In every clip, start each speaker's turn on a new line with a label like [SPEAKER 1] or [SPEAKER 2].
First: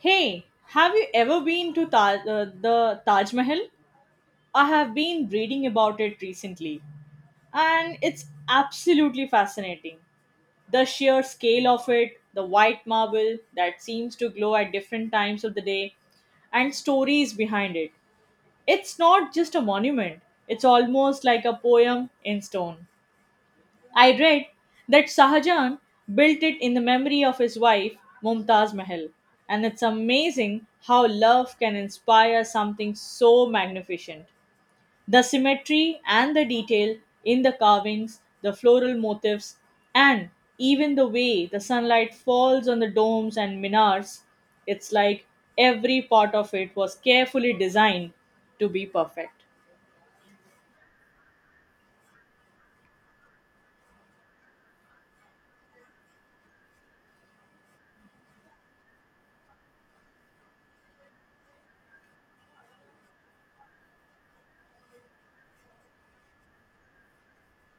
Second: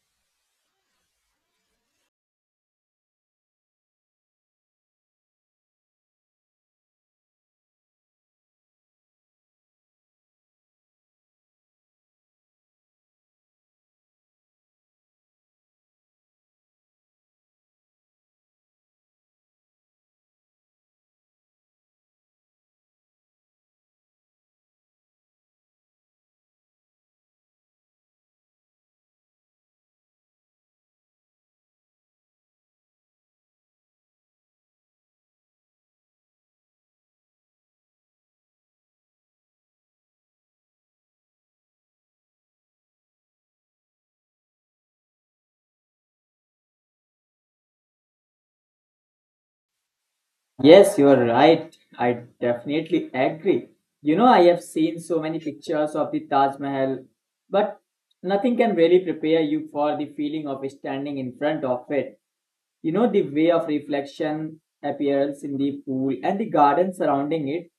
[SPEAKER 1] Hey, have you ever been to the Taj Mahal? I have been reading about it recently, and it's absolutely fascinating. The sheer scale of it, the white marble that seems to glow at different times of the day, and stories behind it. It's not just a monument, it's almost like a poem in stone. I read that Sahajan built it in the memory of his wife, Mumtaz Mahal, and it's amazing how love can inspire something so magnificent. The symmetry and the detail in the carvings, the floral motifs, and even the way the sunlight falls on the domes and minars, it's like every part of it was carefully designed to be perfect.
[SPEAKER 2] Yes, you are right. I definitely agree. You know, I have seen so many pictures of the Taj Mahal, but nothing can really prepare you for the feeling of standing in front of it. You know, the way of reflection appears in the pool and the garden surrounding it,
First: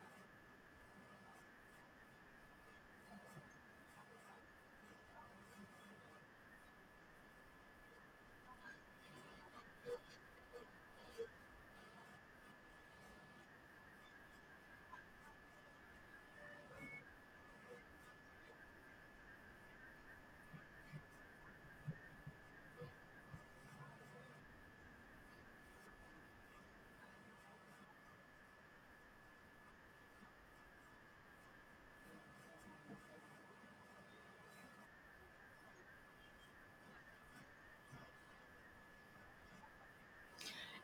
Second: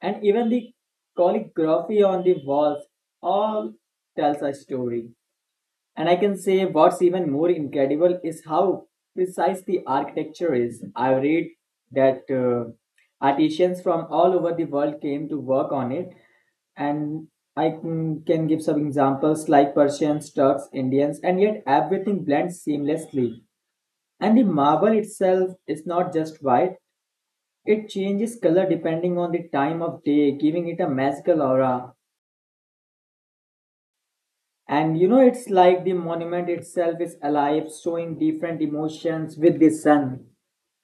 [SPEAKER 2] and even the calligraphy on the walls all tells a story. And I can say what's even more incredible is how precise the architecture is. I read that artisans from all over the world came to work on it, and I can give some examples like Persians, Turks, Indians, and yet everything blends seamlessly. And the marble itself is not just white, it changes color depending on the time of day, giving it a magical aura. And you know, it's like the monument itself is alive, showing different emotions with the sun.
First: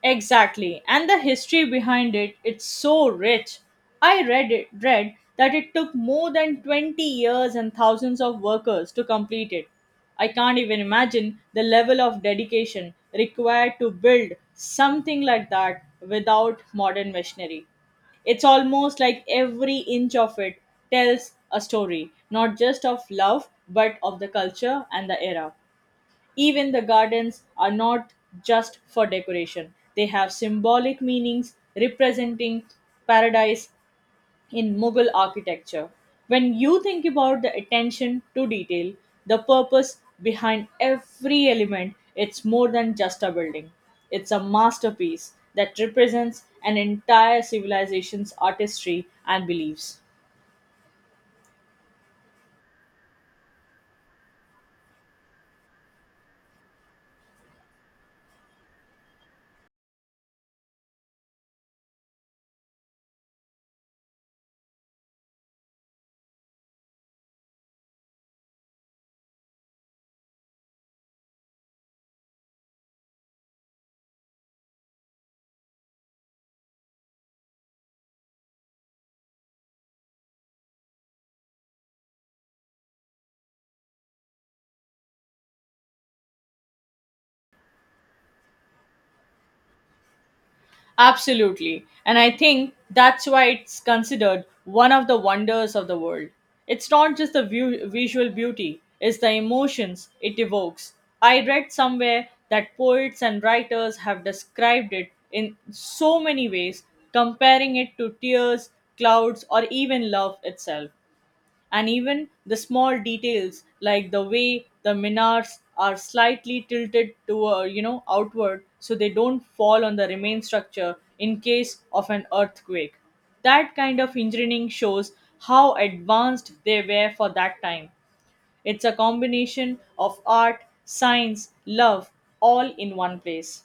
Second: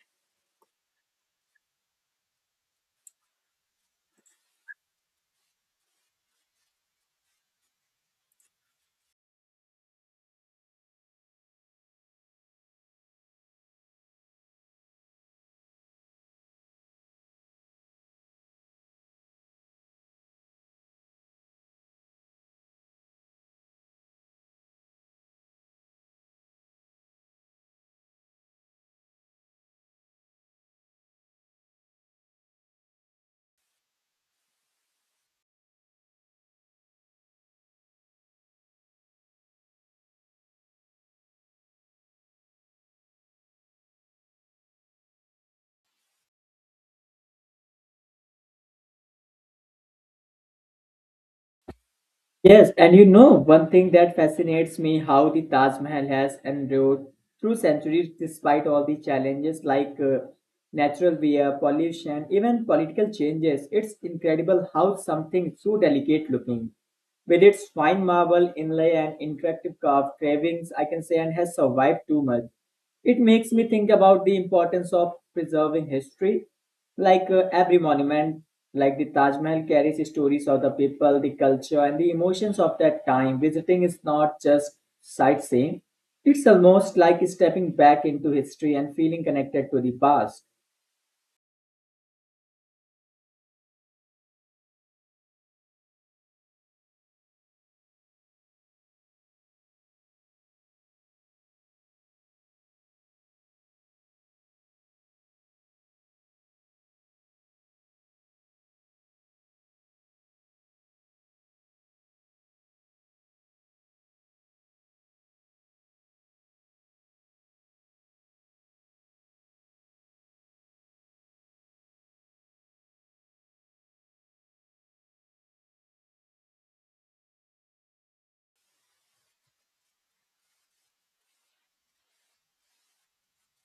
[SPEAKER 1] Exactly. And the history behind it, it's so rich. I read that it took more than 20 years and thousands of workers to complete it. I can't even imagine the level of dedication required to build something like that without modern machinery. It's almost like every inch of it tells a story, not just of love, but of the culture and the era. Even the gardens are not just for decoration, they have symbolic meanings representing paradise in Mughal architecture. When you think about the attention to detail, the purpose behind every element, it's more than just a building. It's a masterpiece that represents an entire civilization's artistry and beliefs.
[SPEAKER 2] Yes, and you know, one thing that fascinates me how the Taj Mahal has endured through centuries despite all the challenges like natural wear, pollution, even political changes. It's incredible how something so delicate looking, with its fine marble inlay and interactive carved carvings, I can say, and has survived too much. It makes me think about the importance of preserving history. Like every monument, like the Taj Mahal carries stories of the people, the culture, and the emotions of that time. Visiting is not just sightseeing, it's almost like stepping back into history and feeling connected to the past.
[SPEAKER 1] Absolutely. And I think that's why it's considered one of the wonders of the world. It's not just the visual beauty, it's the emotions it evokes. I read somewhere that poets and writers have described it in so many ways, comparing it to tears, clouds, or even love itself. And even the small details, like the way the minars are slightly tilted to outward so they don't fall on the remain structure in case of an earthquake, that kind of engineering shows how advanced they were for that time. It's a combination of art, science, love, all in one place.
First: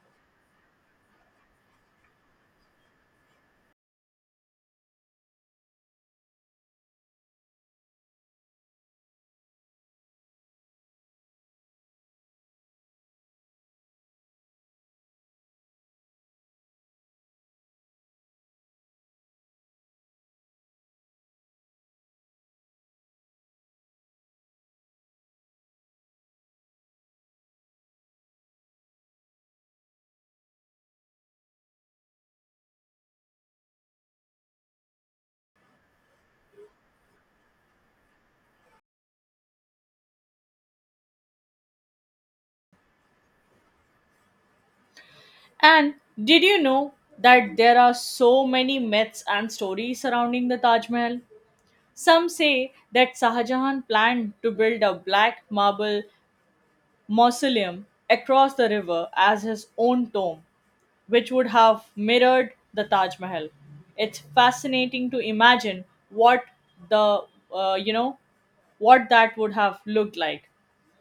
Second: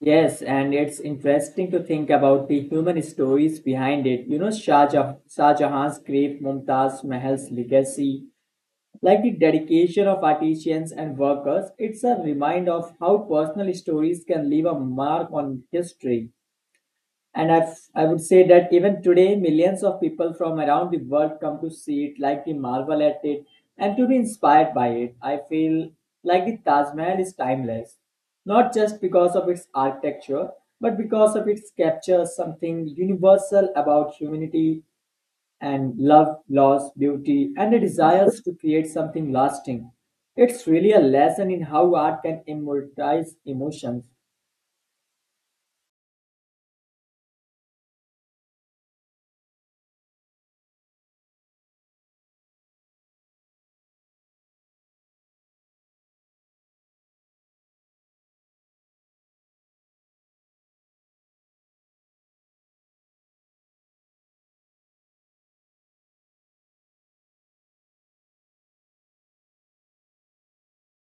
[SPEAKER 2] Yes, and it's interesting to think about the human stories behind it. You know, Shah Jahan's grief, Mumtaz Mahal's legacy, like the dedication of artisans and workers, it's a reminder of how personal stories can leave a mark on history. And I would say that even today, millions of people from around the world come to see it, like to marvel at it, and to be inspired by it. I feel like the Taj Mahal is timeless, not just because of its architecture, but because of its capture something universal about humanity and love, loss, beauty, and the desires to create something lasting. It's really a lesson in how art can immortalize emotions.
[SPEAKER 1] And did you know that there are so many myths and stories surrounding the Taj Mahal? Some say that Sahajahan planned to build a black marble mausoleum across the river as his own tomb, which would have mirrored the Taj Mahal. It's fascinating to imagine what the you know what that would have looked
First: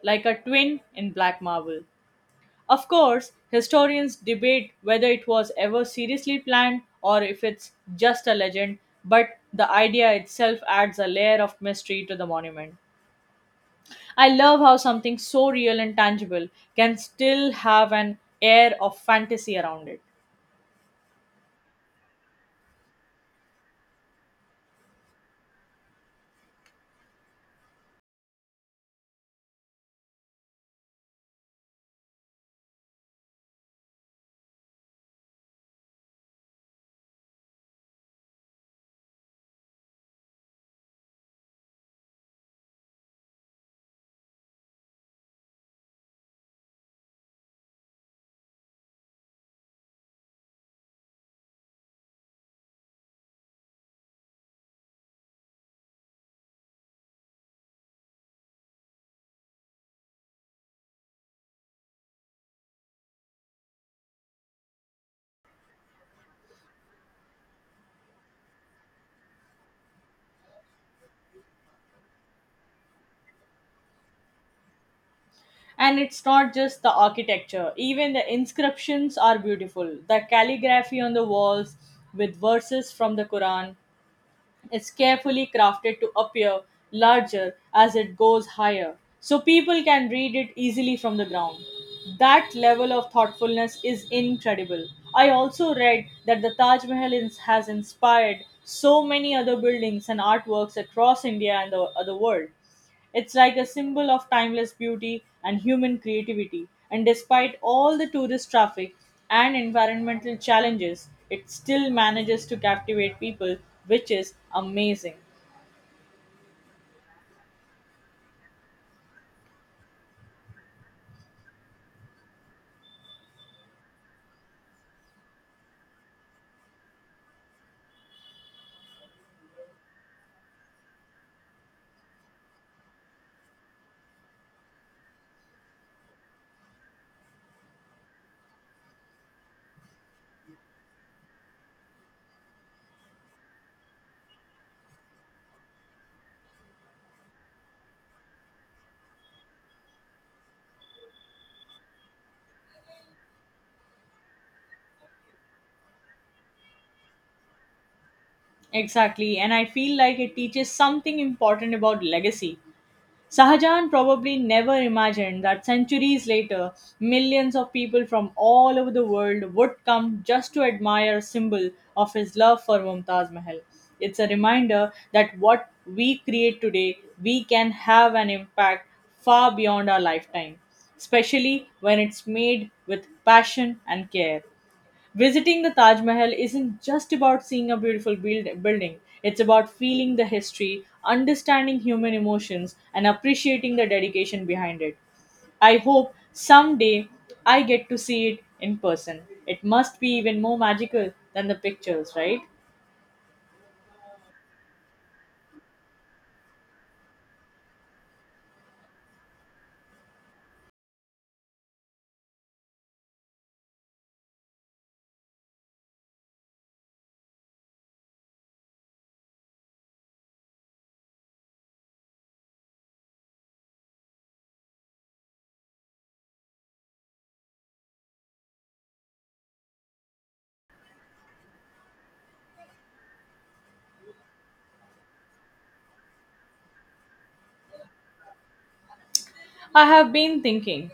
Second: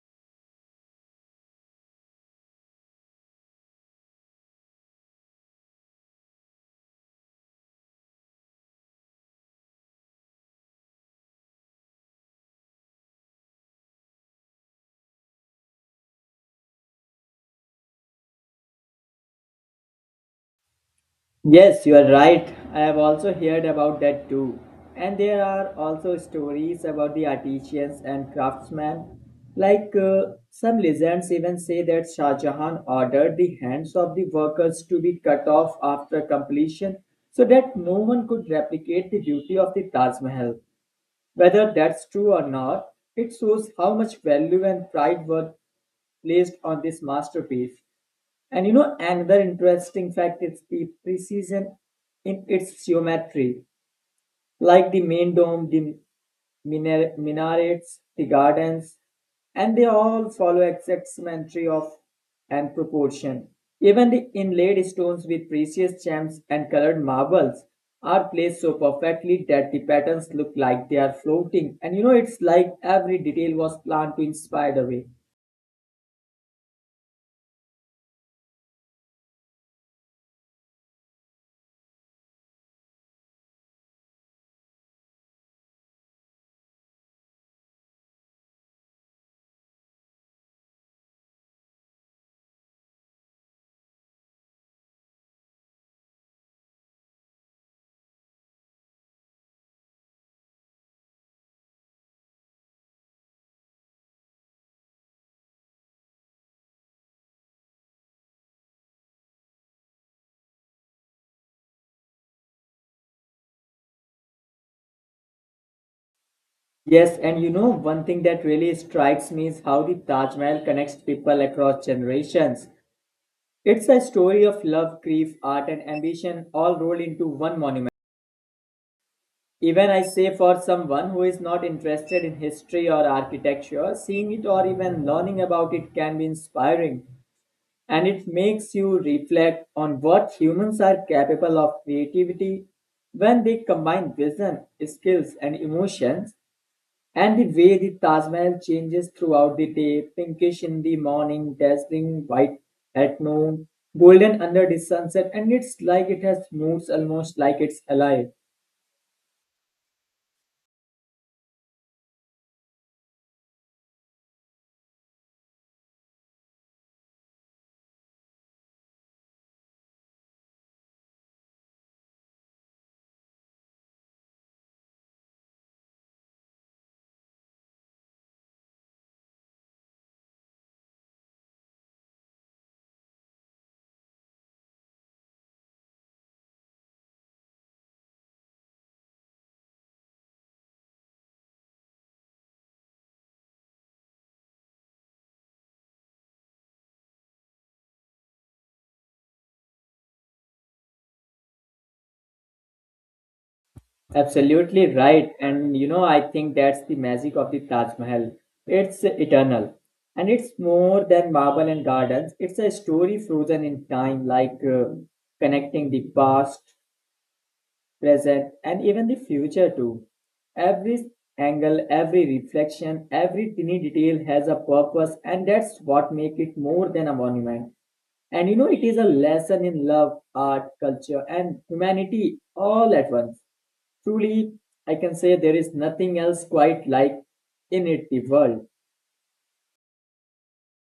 [SPEAKER 1] like a twin in black marble. Of course, historians debate whether it was ever seriously planned or if it's just a legend, but the idea itself adds a layer of mystery to the monument. I love how something so real and tangible can still have an air of fantasy around it.
[SPEAKER 2] Yes, you are right. I have also heard about that too. And there are also stories about the artisans and craftsmen. Like some legends even say that Shah Jahan ordered the hands of the workers to be cut off after completion so that no one could replicate the beauty of the Taj Mahal. Whether that's true or not, it shows how much value and pride were placed on this masterpiece. And you know, another interesting fact is the precision in its geometry like the main dome, the minarets, the gardens, and they all follow exact symmetry of and proportion. Even the inlaid stones with precious gems and colored marbles are placed so perfectly that the patterns look like they are floating. And you know, it's like every detail was planned to inspire the way.
[SPEAKER 1] And it's not just the architecture, even the inscriptions are beautiful. The calligraphy on the walls with verses from the Quran, it's carefully crafted to appear larger as it goes higher, so people can read it easily from the ground. That level of thoughtfulness is incredible. I also read that the Taj Mahal has inspired so many other buildings and artworks across India and the world. It's like a symbol of timeless beauty and human creativity. And despite all the tourist traffic and environmental challenges, it still manages to captivate people, which is amazing.
[SPEAKER 2] Yes, and you know, one thing that really strikes me is how the Taj Mahal connects people across generations. It's a story of love, grief, art, and ambition all rolled into one monument. Even I say for someone who is not interested in history or architecture, seeing it or even learning about it can be inspiring. And it makes you reflect on what humans are capable of creativity when they combine vision, skills, and emotions. And the way the Taj Mahal changes throughout the day, pinkish in the morning, dazzling white at noon, golden under the sunset, and it's like it has moods almost like it's alive.
[SPEAKER 1] Exactly, and I feel like it teaches something important about legacy. Sahajan probably never imagined that centuries later, millions of people from all over the world would come just to admire a symbol of his love for Mumtaz Mahal. It's a reminder that what we create today, we can have an impact far beyond our lifetime, especially when it's made with passion and care. Visiting the Taj Mahal isn't just about seeing a building, it's about feeling the history, understanding human emotions, and appreciating the dedication behind it. I hope someday I get to see it in person. It must be even more magical than the pictures, right?
[SPEAKER 2] Absolutely right. And you know, I think that's the magic of the Taj Mahal. It's eternal. And it's more than marble and gardens. It's a story frozen in time, like connecting the past present, and even the future too. Every angle, every reflection, every tiny detail has a purpose, and that's what makes it more than a monument. And you know, it is a lesson in love, art, culture, and humanity all at once. Truly, I can say there is nothing else quite like in it the world.
[SPEAKER 1] I have been thinking,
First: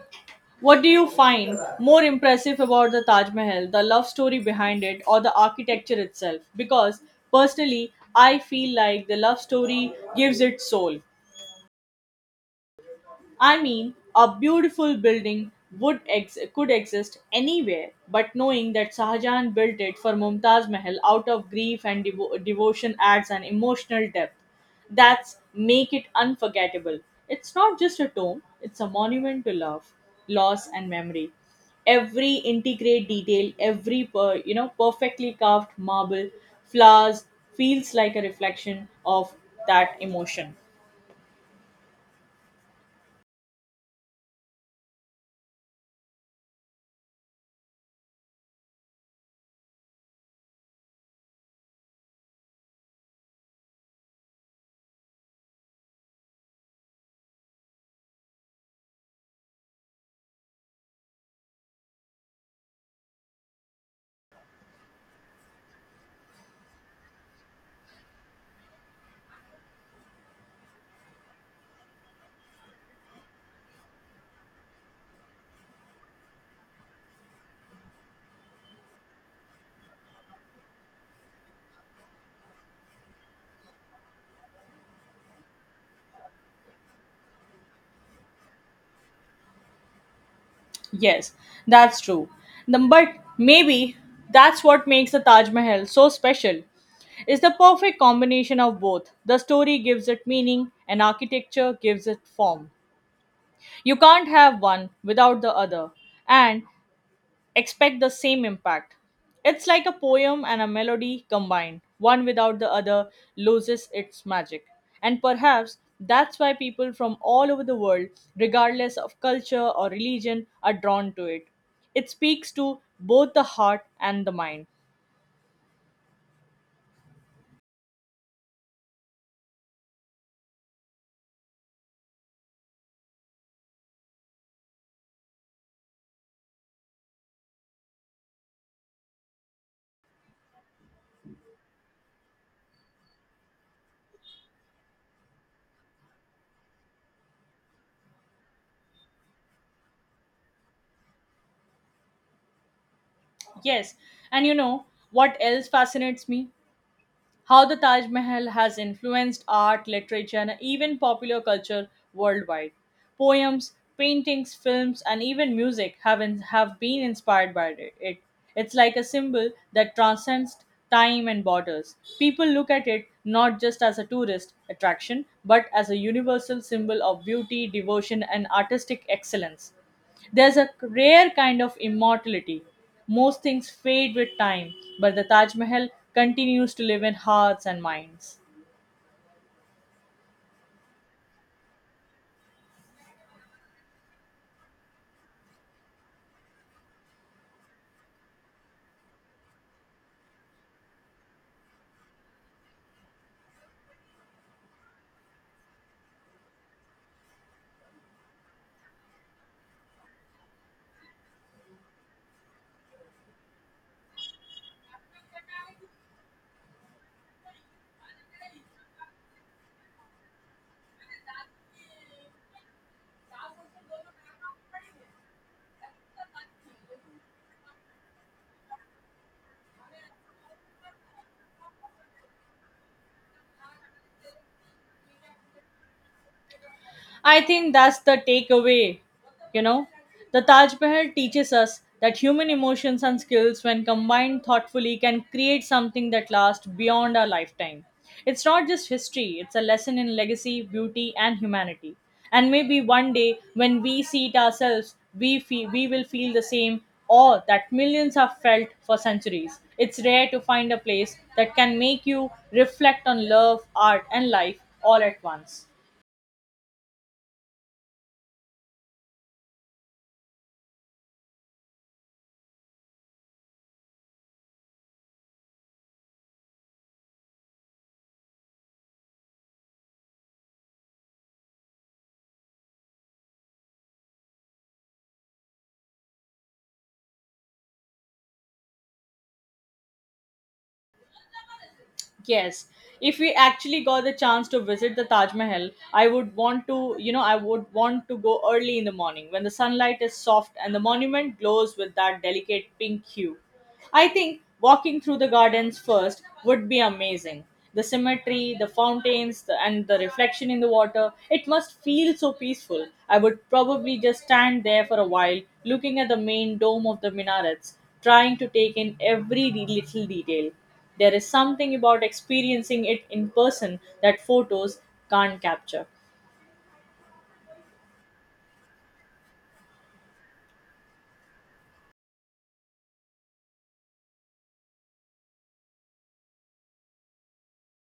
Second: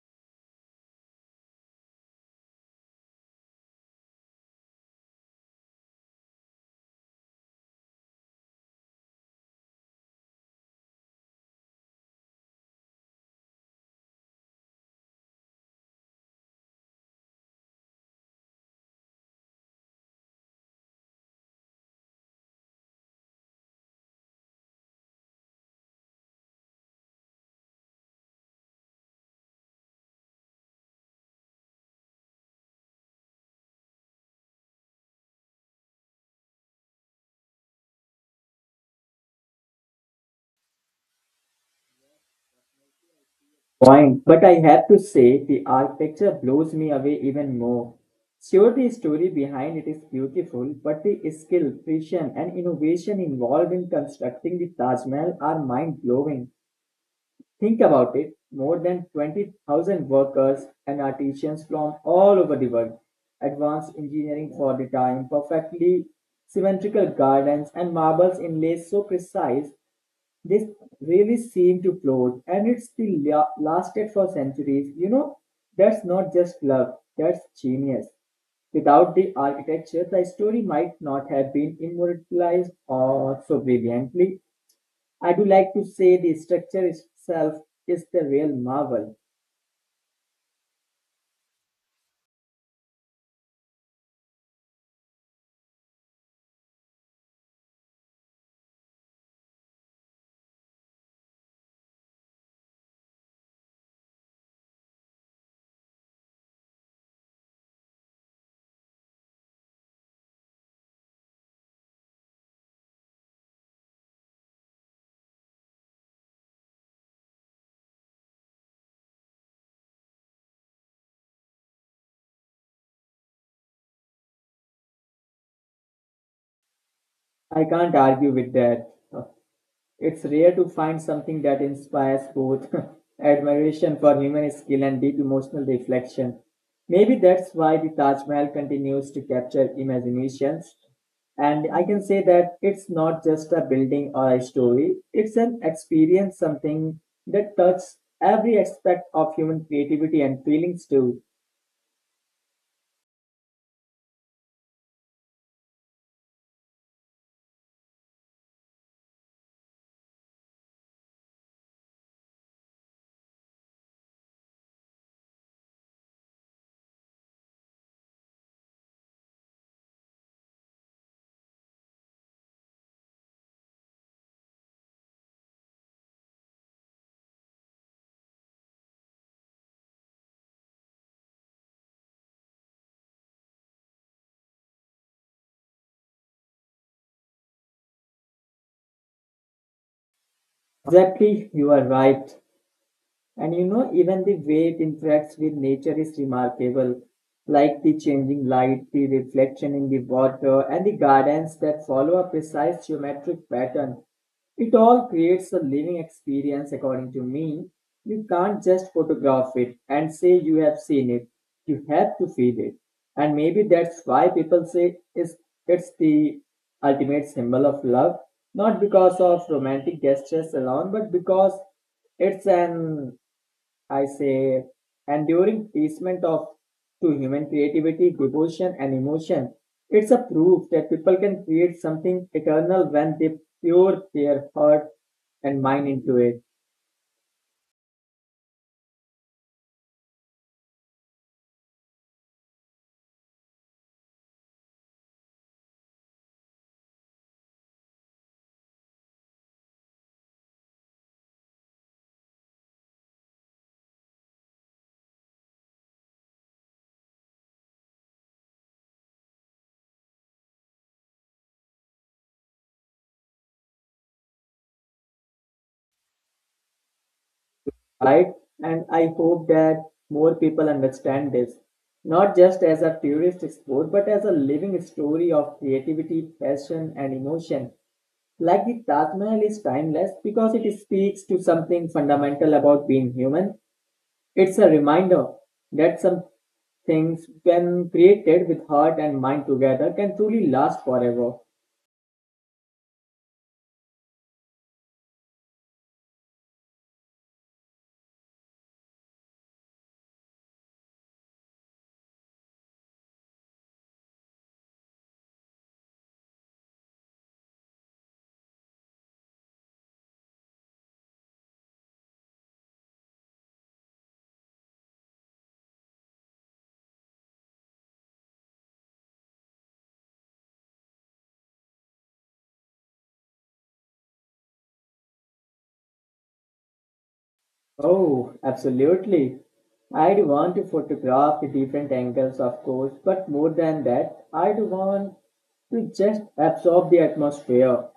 [SPEAKER 1] what do you find more impressive about the Taj Mahal, the love story behind it, or the architecture itself? Because personally, I feel like the love story gives it soul. I mean, a beautiful building could exist anywhere, but knowing that Shahjahan built it for Mumtaz Mahal out of grief and devotion adds an emotional depth that's make it unforgettable. It's not just a tomb, it's a monument to love, loss and memory. Every intricate detail, every per, you know perfectly carved marble, flowers, feels like a reflection of that emotion.
[SPEAKER 2] Point. But I have to say, the architecture blows me away even more. Sure, the story behind it is beautiful, but the skill, precision, and innovation involved in constructing the Taj Mahal are mind blowing. Think about it more than 20,000 workers and artisans from all over the world, advanced engineering for the time, perfectly symmetrical gardens, and marbles inlays so precise this really seemed to float, and it's still lasted for centuries. You know, that's not just luck, that's genius. Without the architecture, the story might not have been immortalized or so brilliantly. I do like to say the structure itself is the real marvel.
[SPEAKER 1] Yes, that's true. But maybe that's what makes the Taj Mahal so special. It's the perfect combination of both. The story gives it meaning, and architecture gives it form. You can't have one without the other. And expect the same impact. It's like a poem and a melody combined. One without the other loses its magic. And perhaps that's why people from all over the world, regardless of culture or religion, are drawn to it. It speaks to both the heart and the mind.
[SPEAKER 2] I can't argue with that. It's rare to find something that inspires both admiration for human skill and deep emotional reflection. Maybe that's why the Taj Mahal continues to capture imaginations. And I can say that it's not just a building or a story, it's an experience, something that touches every aspect of human creativity and feelings too.
[SPEAKER 1] Yes, and you know what else fascinates me? How the Taj Mahal has influenced art, literature, and even popular culture worldwide. Poems, paintings, films, and even music have been inspired by it. It's like a symbol that transcends time and borders. People look at it not just as a tourist attraction, but as a universal symbol of beauty, devotion, and artistic excellence. There's a rare kind of immortality. Most things fade with time, but the Taj Mahal continues to live in hearts and minds.
[SPEAKER 2] Exactly, you are right. And you know, even the way it interacts with nature is remarkable, like the changing light, the reflection in the water, and the gardens that follow a precise geometric pattern. It all creates a living experience, according to me. You can't just photograph it and say you have seen it. You have to feel it. And maybe that's why people say it's the ultimate symbol of love, not because of romantic gestures alone, but because it's an I say, and during placement of to human creativity, devotion, and emotion. It's a proof that people can create something eternal when they pour their heart and mind into it,
[SPEAKER 1] I think that's the takeaway. You know, the Taj Mahal teaches us that human emotions and skills, when combined thoughtfully, can create something that lasts beyond our lifetime. It's not just history, it's a lesson in legacy, beauty, and humanity. And maybe one day, when we see it ourselves, we will feel the same awe that millions have felt for centuries. It's rare to find a place that can make you reflect on love, art, and life all at once.
[SPEAKER 2] right? And I hope that more people understand this, not just as a tourist sport, but as a living story of creativity, passion, and emotion. Like the Taj Mahal is timeless because it speaks to something fundamental about being human. It's a reminder that some things, when created with heart and mind together, can truly last forever.
[SPEAKER 1] Yes. If we actually got the chance to visit the Taj Mahal, I would want to, I would want to go early in the morning when the sunlight is soft and the monument glows with that delicate pink hue. I think walking through the gardens first would be amazing. The symmetry, the fountains, and the reflection in the water, it must feel so peaceful. I would probably just stand there for a while, looking at the main dome of the minarets, trying to take in every little detail. There is something about experiencing it in person that photos can't capture.
[SPEAKER 2] Oh, absolutely. I'd want to photograph the different angles, of course, but more than that, I'd want to just absorb the atmosphere.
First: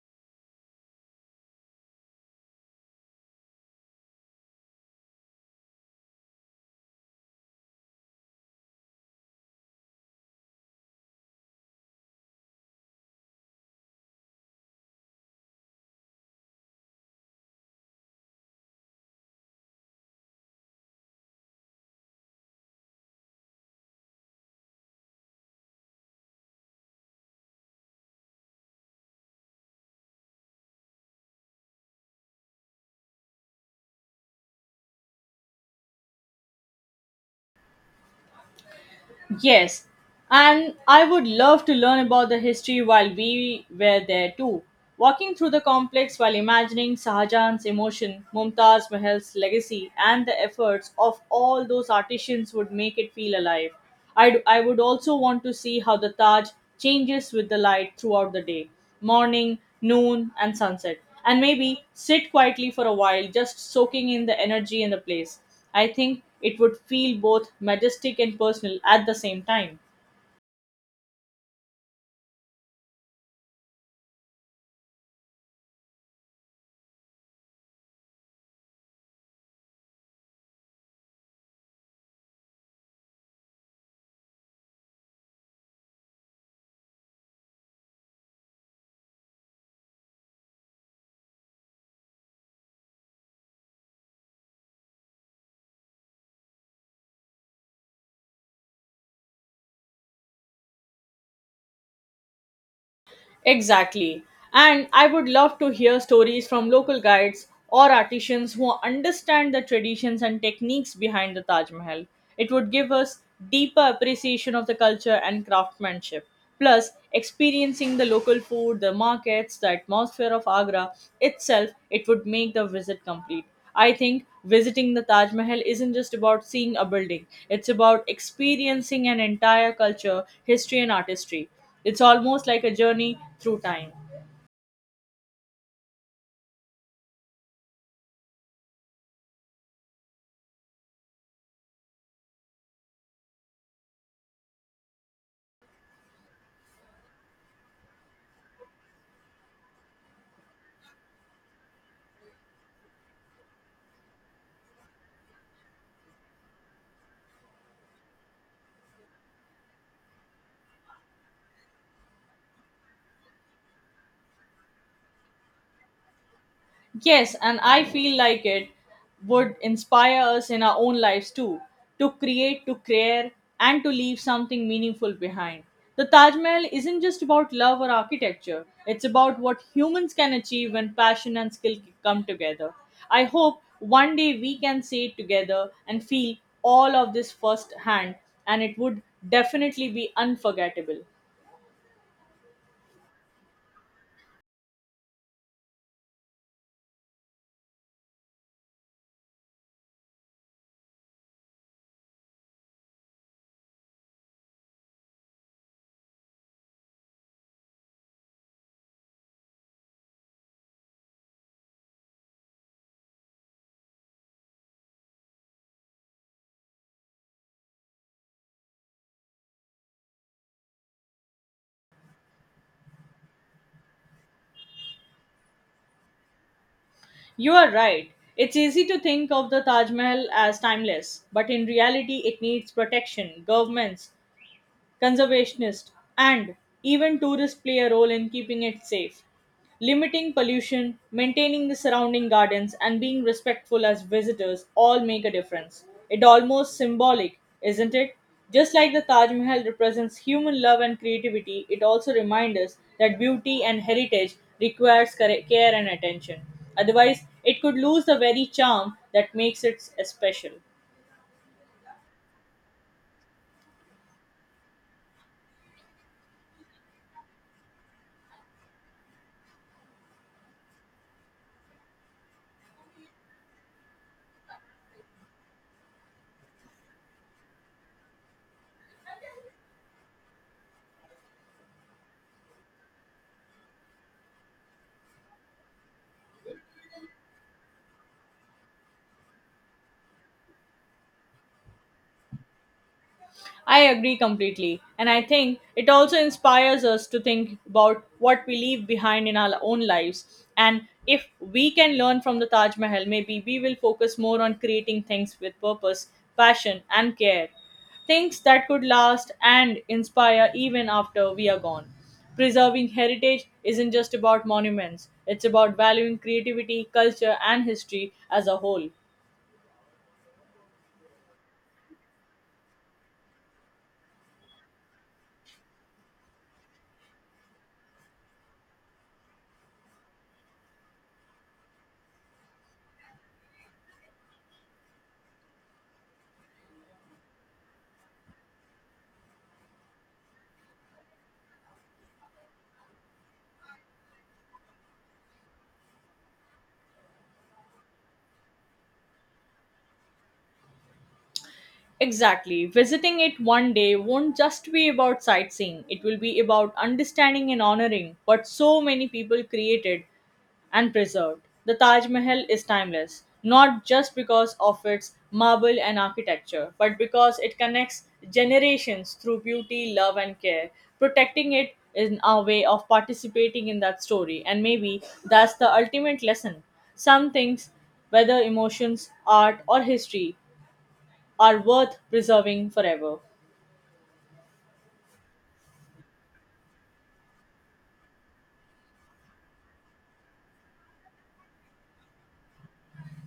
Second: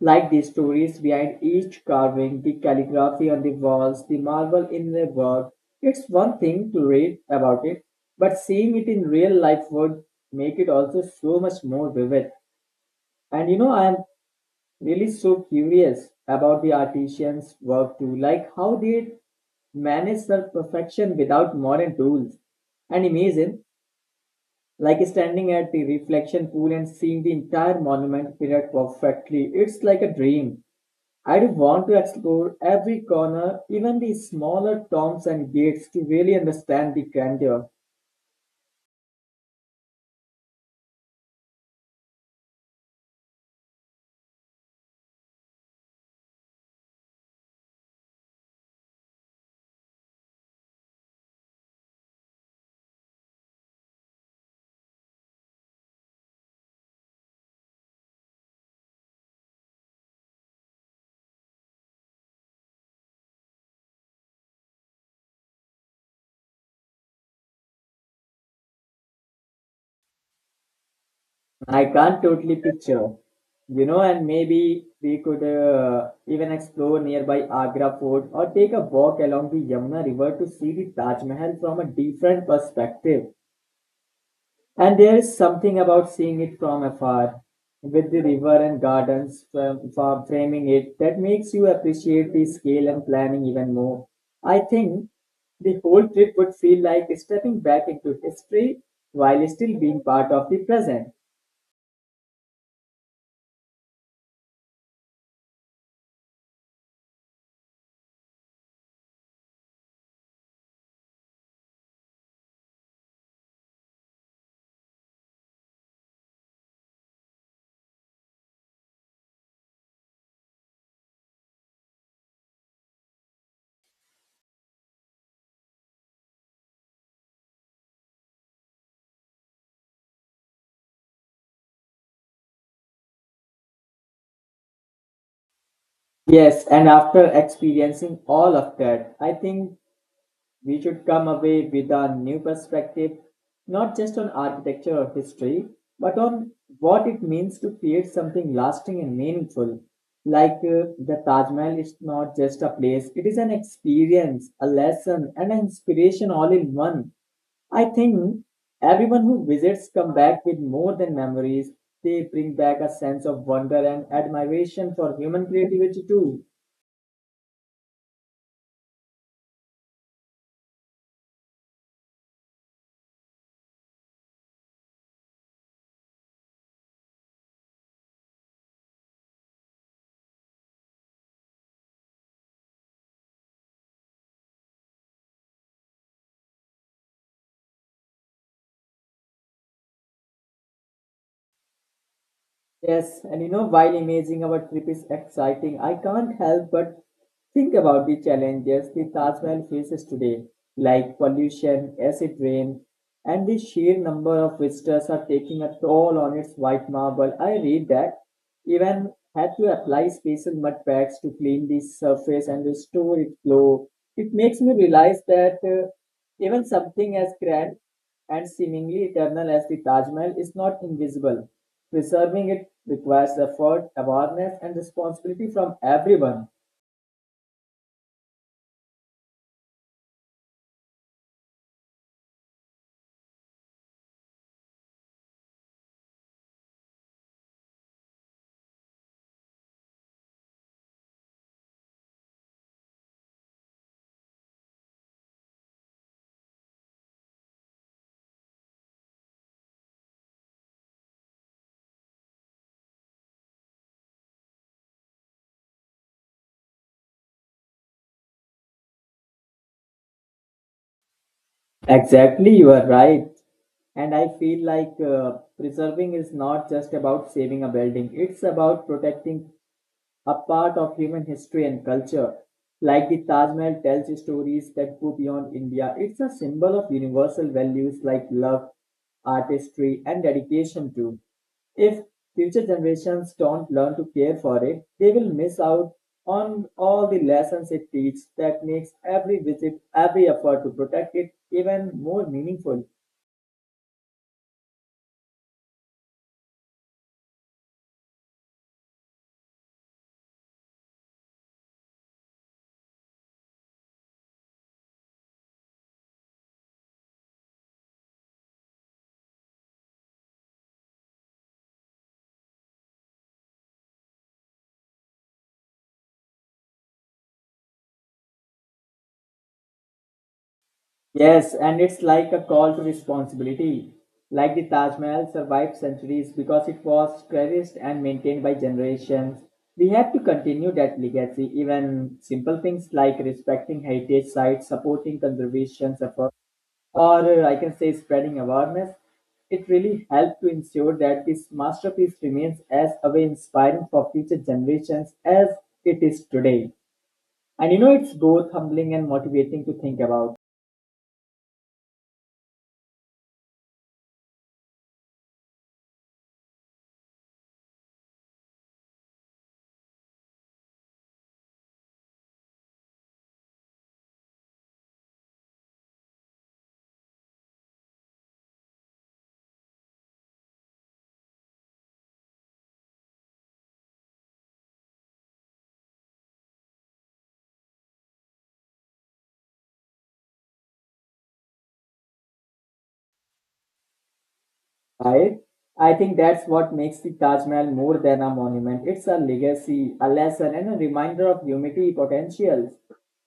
[SPEAKER 2] Like the stories behind each carving, the calligraphy on the walls, the marble in the work. It's one thing to read about it, but seeing it in real life would make it also so much more vivid. And you know, I'm really so curious about the artisans' work too, like how they manage their perfection without modern tools. And imagine, like standing at the reflection pool and seeing the entire monument period perfectly. It's like a dream. I do want to explore every corner, even the smaller tombs and gates, to really understand the grandeur.
[SPEAKER 1] Yes, and I would love to learn about the history while we were there too. Walking through the complex while imagining Sahajan's emotion, Mumtaz Mahal's legacy, and the efforts of all those artisans would make it feel alive. I would also want to see how the Taj changes with the light throughout the day, morning, noon, and sunset, and maybe sit quietly for a while, just soaking in the energy in the place. I think it would feel both majestic and personal at the same time.
[SPEAKER 2] I can't totally picture, you know, and maybe we could even explore nearby Agra Fort or take a walk along the Yamuna River to see the Taj Mahal from a different perspective. And there is something about seeing it from afar, with the river and gardens framing it, that makes you appreciate the scale and planning even more. I think the whole trip would feel like stepping back into history while still being part of the present.
[SPEAKER 1] Exactly. And I would love to hear stories from local guides or artisans who understand the traditions and techniques behind the Taj Mahal. It would give us deeper appreciation of the culture and craftsmanship. Plus, experiencing the local food, the markets, the atmosphere of Agra itself, it would make the visit complete. I think visiting the Taj Mahal isn't just about seeing a building, it's about experiencing an entire culture, history, and artistry. It's almost like a journey through time.
[SPEAKER 2] Yes, and after experiencing all of that, I think we should come away with a new perspective, not just on architecture or history, but on what it means to create something lasting and meaningful. Like the Taj Mahal is not just a place, it is an experience, a lesson, and an inspiration all in one. I think everyone who visits come back with more than memories. They bring back a sense of wonder and admiration for human creativity too.
[SPEAKER 1] Yes, and I feel like it would inspire us in our own lives too, to create, to care, and to leave something meaningful behind. The Taj Mahal isn't just about love or architecture, it's about what humans can achieve when passion and skill come together. I hope one day we can say it together and feel all of this firsthand, and it would definitely be unforgettable.
[SPEAKER 2] Yes, and you know, while imagining our trip is exciting, I can't help but think about the challenges the Taj Mahal faces today, like pollution, acid rain, and the sheer number of visitors are taking a toll on its white marble. I read that even had to apply special mud packs to clean the surface and restore its glow. It makes me realize that even something as grand and seemingly eternal as the Taj Mahal is not invisible. Preserving it requires effort, awareness, and responsibility from everyone.
[SPEAKER 1] You are right. It's easy to think of the Taj Mahal as timeless, but in reality, it needs protection. Governments, conservationists, and even tourists play a role in keeping it safe. Limiting pollution, maintaining the surrounding gardens, and being respectful as visitors all make a difference. It almost symbolic, isn't it? Just like the Taj Mahal represents human love and creativity, it also reminds us that beauty and heritage requires care and attention. Otherwise, it could lose the very charm that makes it special.
[SPEAKER 2] Exactly, you are right. And I feel like preserving is not just about saving a building, it's about protecting a part of human history and culture. Like the Taj Mahal tells stories that go beyond India, it's a symbol of universal values like love, artistry, and dedication too. If future generations don't learn to care for it, they will miss out on all the lessons it teaches that makes every visit, every effort to protect it even more meaningful.
[SPEAKER 1] I agree completely. And I think it also inspires us to think about what we leave behind in our own lives. And if we can learn from the Taj Mahal, maybe we will focus more on creating things with purpose, passion, and care. Things that could last and inspire even after we are gone. Preserving heritage isn't just about monuments, it's about valuing creativity, culture, and history as a whole.
[SPEAKER 2] Yes, and it's like a call to responsibility. Like the Taj Mahal survived centuries because it was cherished and maintained by generations. We have to continue that legacy. Even simple things like respecting heritage sites, supporting conservation effort, or I can say spreading awareness, it really helped to ensure that this masterpiece remains as away inspiring for future generations as it is today. And you know, it's both humbling and motivating to think about.
[SPEAKER 1] Exactly. Visiting it one day won't just be about sightseeing, it will be about understanding and honoring what so many people created and preserved. The Taj Mahal is timeless, not just because of its marble and architecture, but because it connects generations through beauty, love, and care. Protecting it is our way of participating in that story, and maybe that's the ultimate lesson. Some things, whether emotions, art, or history, are worth preserving forever.
[SPEAKER 2] Right? I think that's what makes the Taj Mahal more than a monument. It's a legacy, a lesson, and a reminder of humanity potential.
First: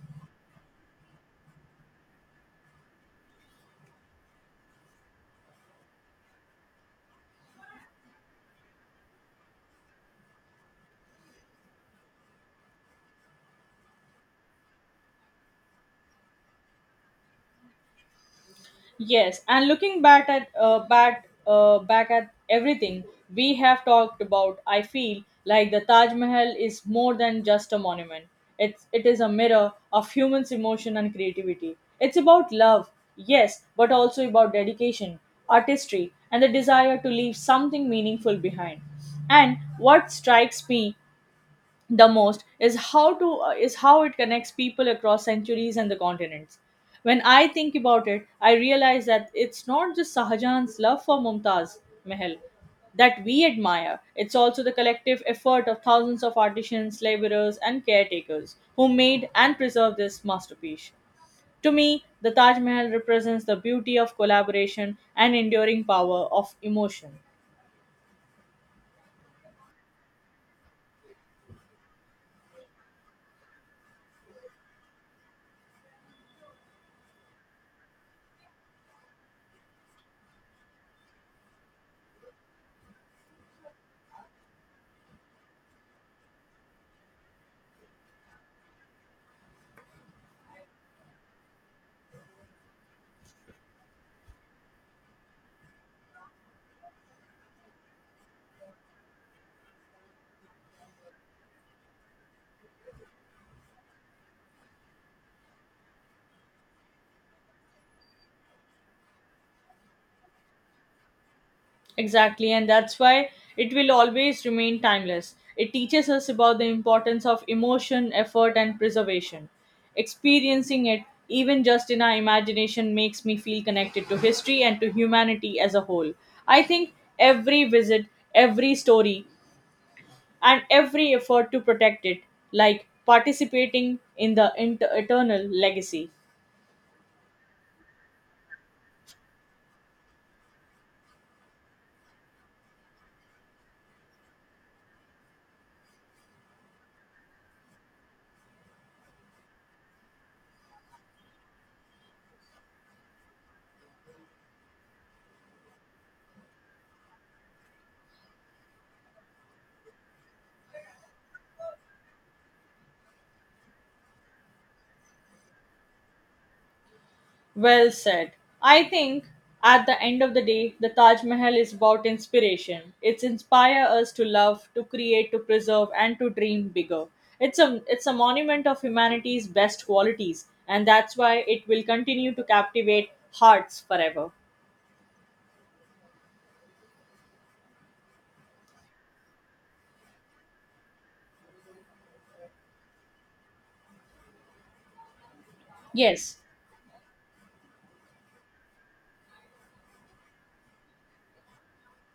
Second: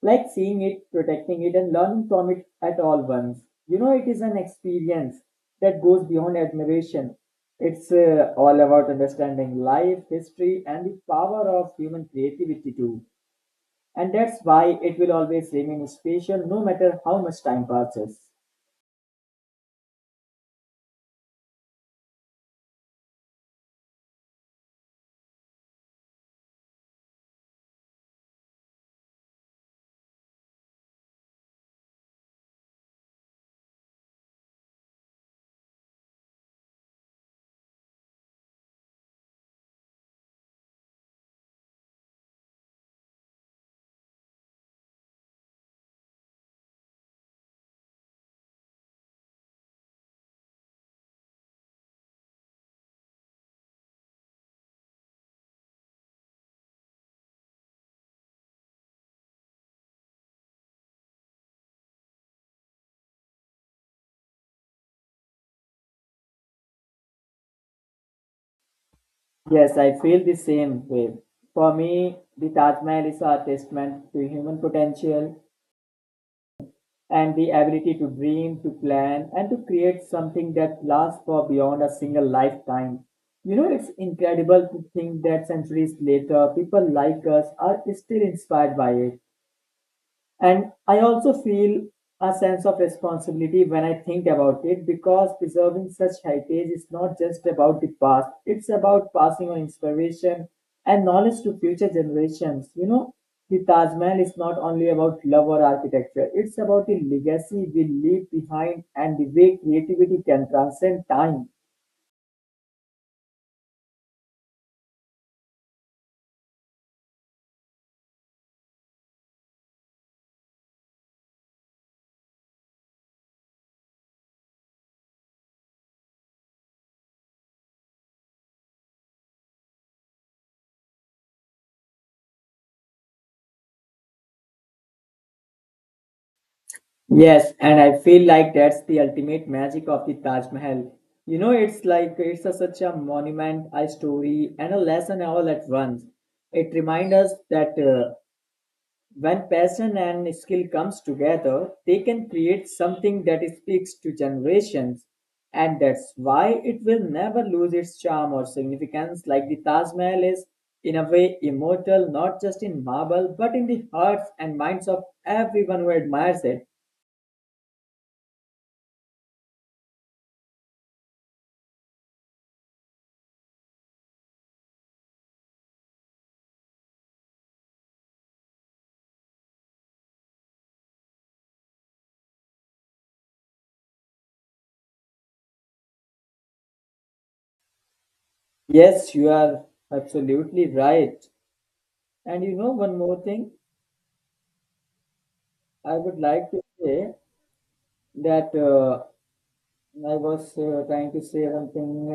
[SPEAKER 2] Like seeing it, protecting it, and learning from it at all once. You know, it is an experience that goes beyond admiration. It's all about understanding life, history, and the power of human creativity, too. And that's why it will always remain special no matter how much time passes.
[SPEAKER 1] Yes, and looking back at back back at everything we have talked about, I feel like the Taj Mahal is more than just a monument. It is a mirror of humans' emotion and creativity. It's about love, yes, but also about dedication, artistry, and the desire to leave something meaningful behind. And what strikes me the most is how to is how it connects people across centuries and the continents. When I think about it, I realize that it's not just Sahajan's love for Mumtaz Mahal that we admire. It's also the collective effort of thousands of artisans, laborers, and caretakers who made and preserved this masterpiece. To me, the Taj Mahal represents the beauty of collaboration and enduring power of emotion.
[SPEAKER 2] Yes, I feel the same way. For me, the Taj Mahal is a testament to human potential and the ability to dream, to plan, and to create something that lasts for beyond a single lifetime. You know, it's incredible to think that centuries later, people like us are still inspired by it. And I also feel a sense of responsibility when I think about it because preserving such heritage is not just about the past, it's about passing on inspiration and knowledge to future generations. You know, the Taj Mahal is not only about love or architecture, it's about the legacy we leave behind and the way creativity can transcend time.
[SPEAKER 1] Exactly, and that's why it will always remain timeless. It teaches us about the importance of emotion, effort, and preservation. Experiencing it, even just in our imagination, makes me feel connected to history and to humanity as a whole. I think every visit, every story, and every effort to protect it, like participating in the eternal legacy.
[SPEAKER 2] Yes, and I feel like that's the ultimate magic of the Taj Mahal. You know, it's like such a monument, a story, and a lesson all at once. It reminds us that when passion and skill comes together, they can create something that speaks to generations, and that's why it will never lose its charm or significance. Like the Taj Mahal is, in a way, immortal, not just in marble, but in the hearts and minds of everyone who admires it.
[SPEAKER 1] Well said. I think at the end of the day, the Taj Mahal is about inspiration. It's inspire us to love, to create, to preserve, and to dream bigger. It's a monument of humanity's best qualities, and that's why it will continue to captivate hearts forever.
[SPEAKER 2] Yes, you are absolutely right. And you know, one more thing, I would
[SPEAKER 1] Yes,
[SPEAKER 2] like to say that I was trying to say something.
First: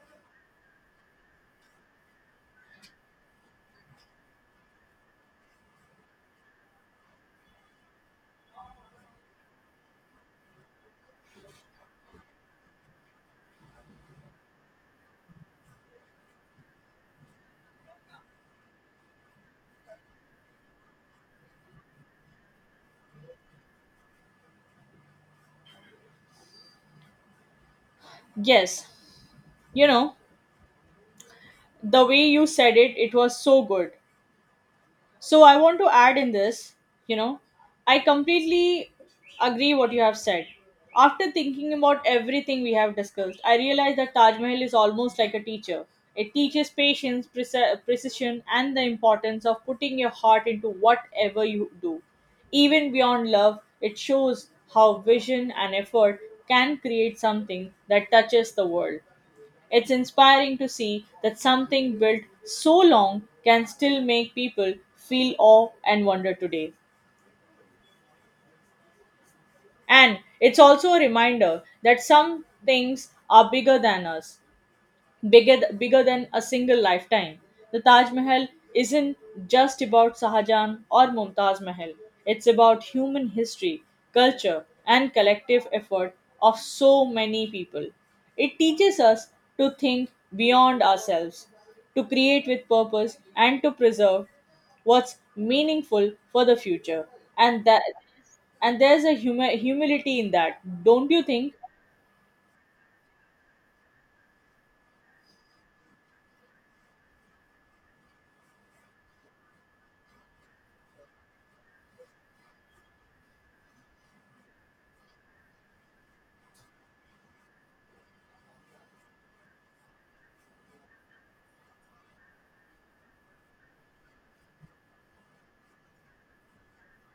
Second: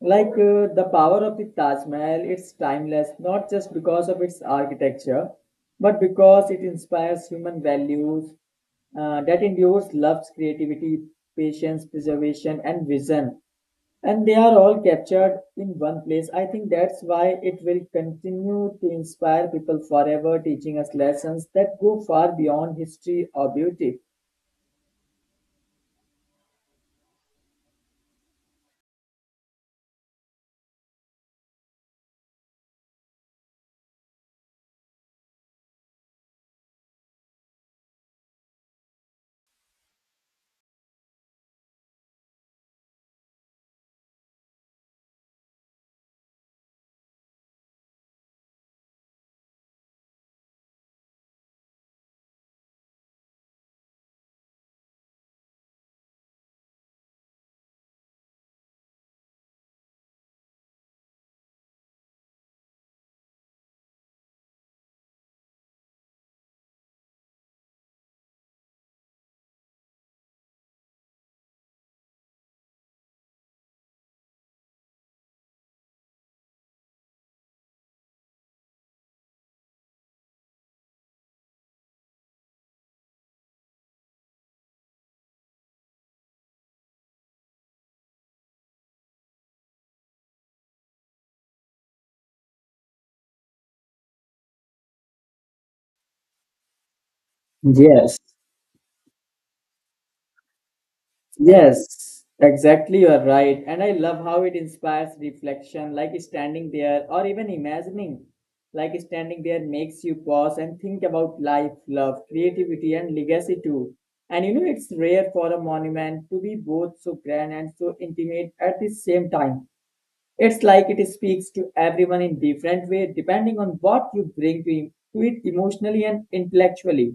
[SPEAKER 2] Like the power of the Taj Mahal, it's timeless not just because of its architecture, but because it inspires human values that endures love's creativity, patience, preservation, and vision. And they are all captured in one place. I think that's why it will continue to inspire people forever, teaching us lessons that go far beyond history or beauty.
[SPEAKER 1] yes. You know, the way you said it, it was so good. So I want to add in this, you know, I completely agree what you have said. After thinking about everything we have discussed, I realize that Taj Mahal is almost like a teacher. It teaches patience, precision, and the importance of putting your heart into whatever you do. Even beyond love, it shows how vision and effort can create something that touches the world. It's inspiring to see that something built so long can still make people feel awe and wonder today. And it's also a reminder that some things are bigger than us, bigger than a single lifetime. The Taj Mahal isn't just about Shah Jahan or Mumtaz Mahal. It's about human history, culture, and collective effort of so many people. It teaches us to think beyond ourselves, to create with purpose, and to preserve what's meaningful for the future. And that,
[SPEAKER 2] Yes.
[SPEAKER 1] and there's a humility in that, don't you think?
[SPEAKER 2] Yes, exactly. You are right. And I love how it inspires reflection, like standing there or even imagining. Like standing there makes you pause and think about life, love, creativity, and legacy too. And you know, it's rare for a monument to be both so grand and so intimate at the same time. It's like it speaks to everyone in different way, depending on what you bring to it emotionally and intellectually.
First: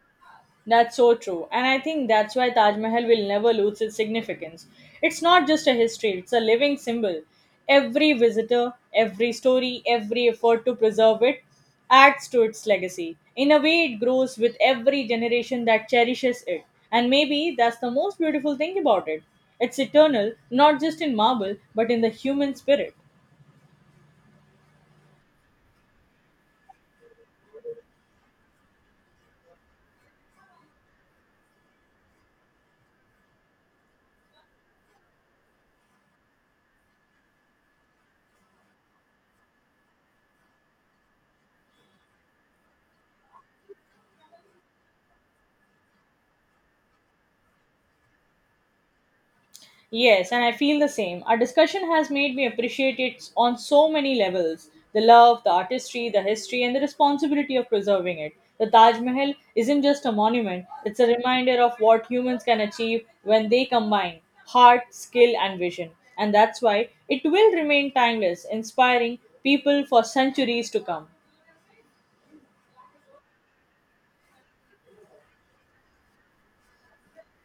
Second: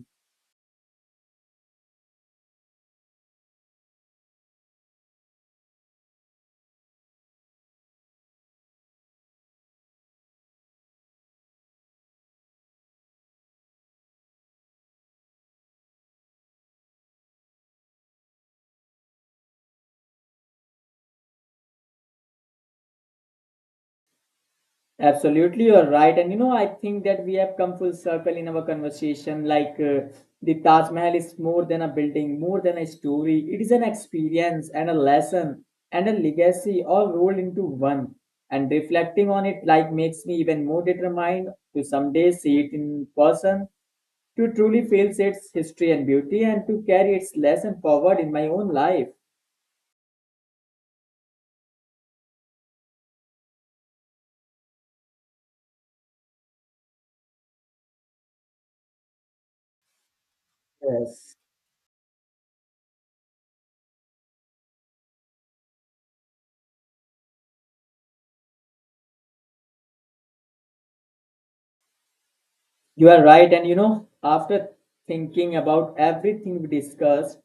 [SPEAKER 1] That's so true. And I think that's why Taj Mahal will never lose its significance. It's not just a history, it's a living symbol. Every visitor, every story, every effort to preserve it adds to its legacy. In a way, it grows with every generation that cherishes it. And maybe that's the most beautiful thing about it. It's eternal, not just in marble, but in the human spirit.
[SPEAKER 2] Absolutely, you're right. And you know, I think that we have come full circle in our conversation. Like the Taj Mahal is more than a building, more than a story. It is an experience and a lesson and a legacy all rolled into one. And reflecting on it, like, makes me even more determined to someday see it in person, to truly feel its history and beauty, and to carry its lesson forward in my own life.
[SPEAKER 1] Yes, and I feel the same. Our discussion has made me appreciate it on so many levels: the love, the artistry, the history, and the responsibility of preserving it. The Taj Mahal isn't just a monument, it's a
[SPEAKER 2] Yes.
[SPEAKER 1] reminder of what humans can achieve when they combine heart, skill, and vision. And that's why it will remain timeless, inspiring people for centuries to come.
[SPEAKER 2] You are right. And you know, after thinking about everything we discussed,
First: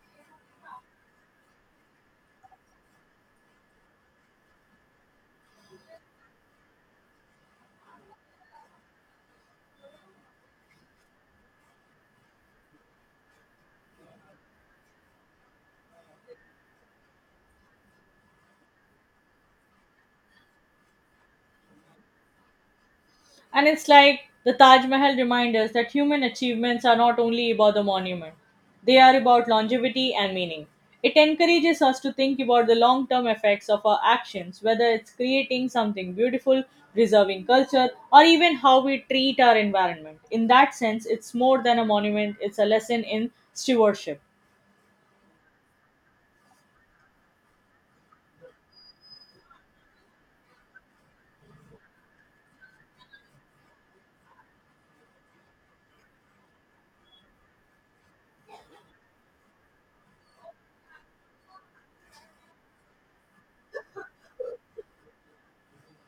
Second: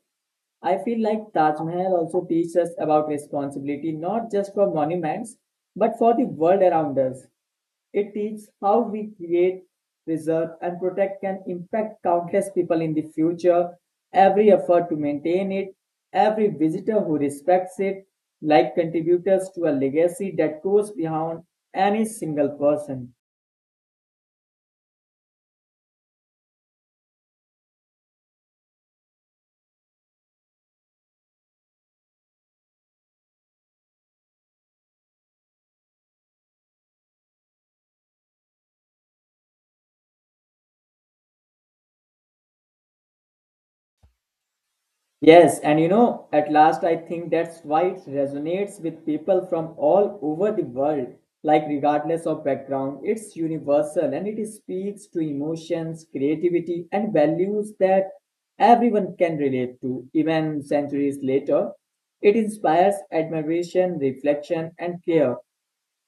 [SPEAKER 2] I feel like Taj Mahal also teaches us about responsibility not just for monuments but for the world around us. It teaches how we create, preserve, and protect can impact countless people in the future. Every effort to maintain it, every visitor who respects it, like contributors to a legacy that goes beyond any single person.
[SPEAKER 1] And it's like the Taj Mahal reminds us that human achievements are not only about the monument, they are about longevity and meaning. It encourages us to think about the long term effects of our actions, whether it's creating something beautiful, preserving culture, or even how we treat our environment. In that sense, it's more than a monument, it's a lesson in stewardship.
[SPEAKER 2] Yes, and you know, at last I think that's why it resonates with people from all over the world. Like, regardless of background, it's universal and it speaks to emotions, creativity, and values that everyone can relate to, even centuries later. It inspires admiration, reflection, and care.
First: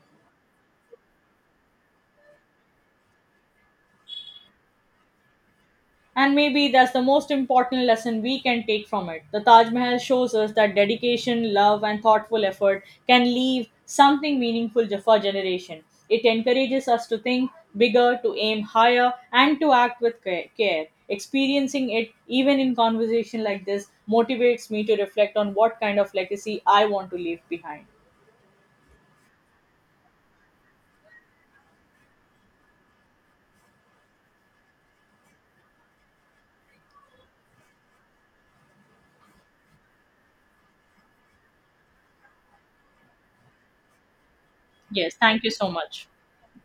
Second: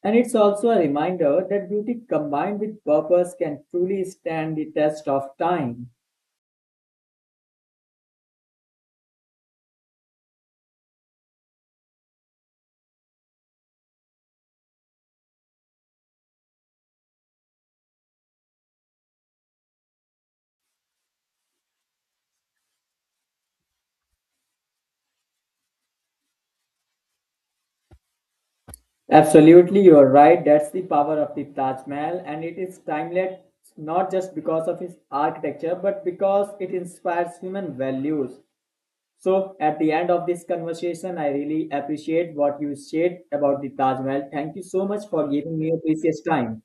[SPEAKER 2] And it's also a reminder that beauty combined with purpose can truly stand the test of time.
[SPEAKER 1] And maybe that's the most important lesson we can take from it. The Taj Mahal shows us that dedication, love, and thoughtful effort can leave something meaningful for generation. It encourages us to think bigger, to aim higher, and to act with care. Experiencing it, even in conversation like this, motivates me to reflect on what kind of legacy I want to leave behind.
[SPEAKER 2] Absolutely, you are right. That's the power of the Taj Mahal, and it is timeless not just because of its architecture, but because it inspires human values. So, at the end of this conversation, I really appreciate what you shared about the Taj Mahal. Thank you so much
[SPEAKER 1] Yes,
[SPEAKER 2] for
[SPEAKER 1] thank you
[SPEAKER 2] giving me
[SPEAKER 1] so
[SPEAKER 2] your
[SPEAKER 1] much.
[SPEAKER 2] precious time.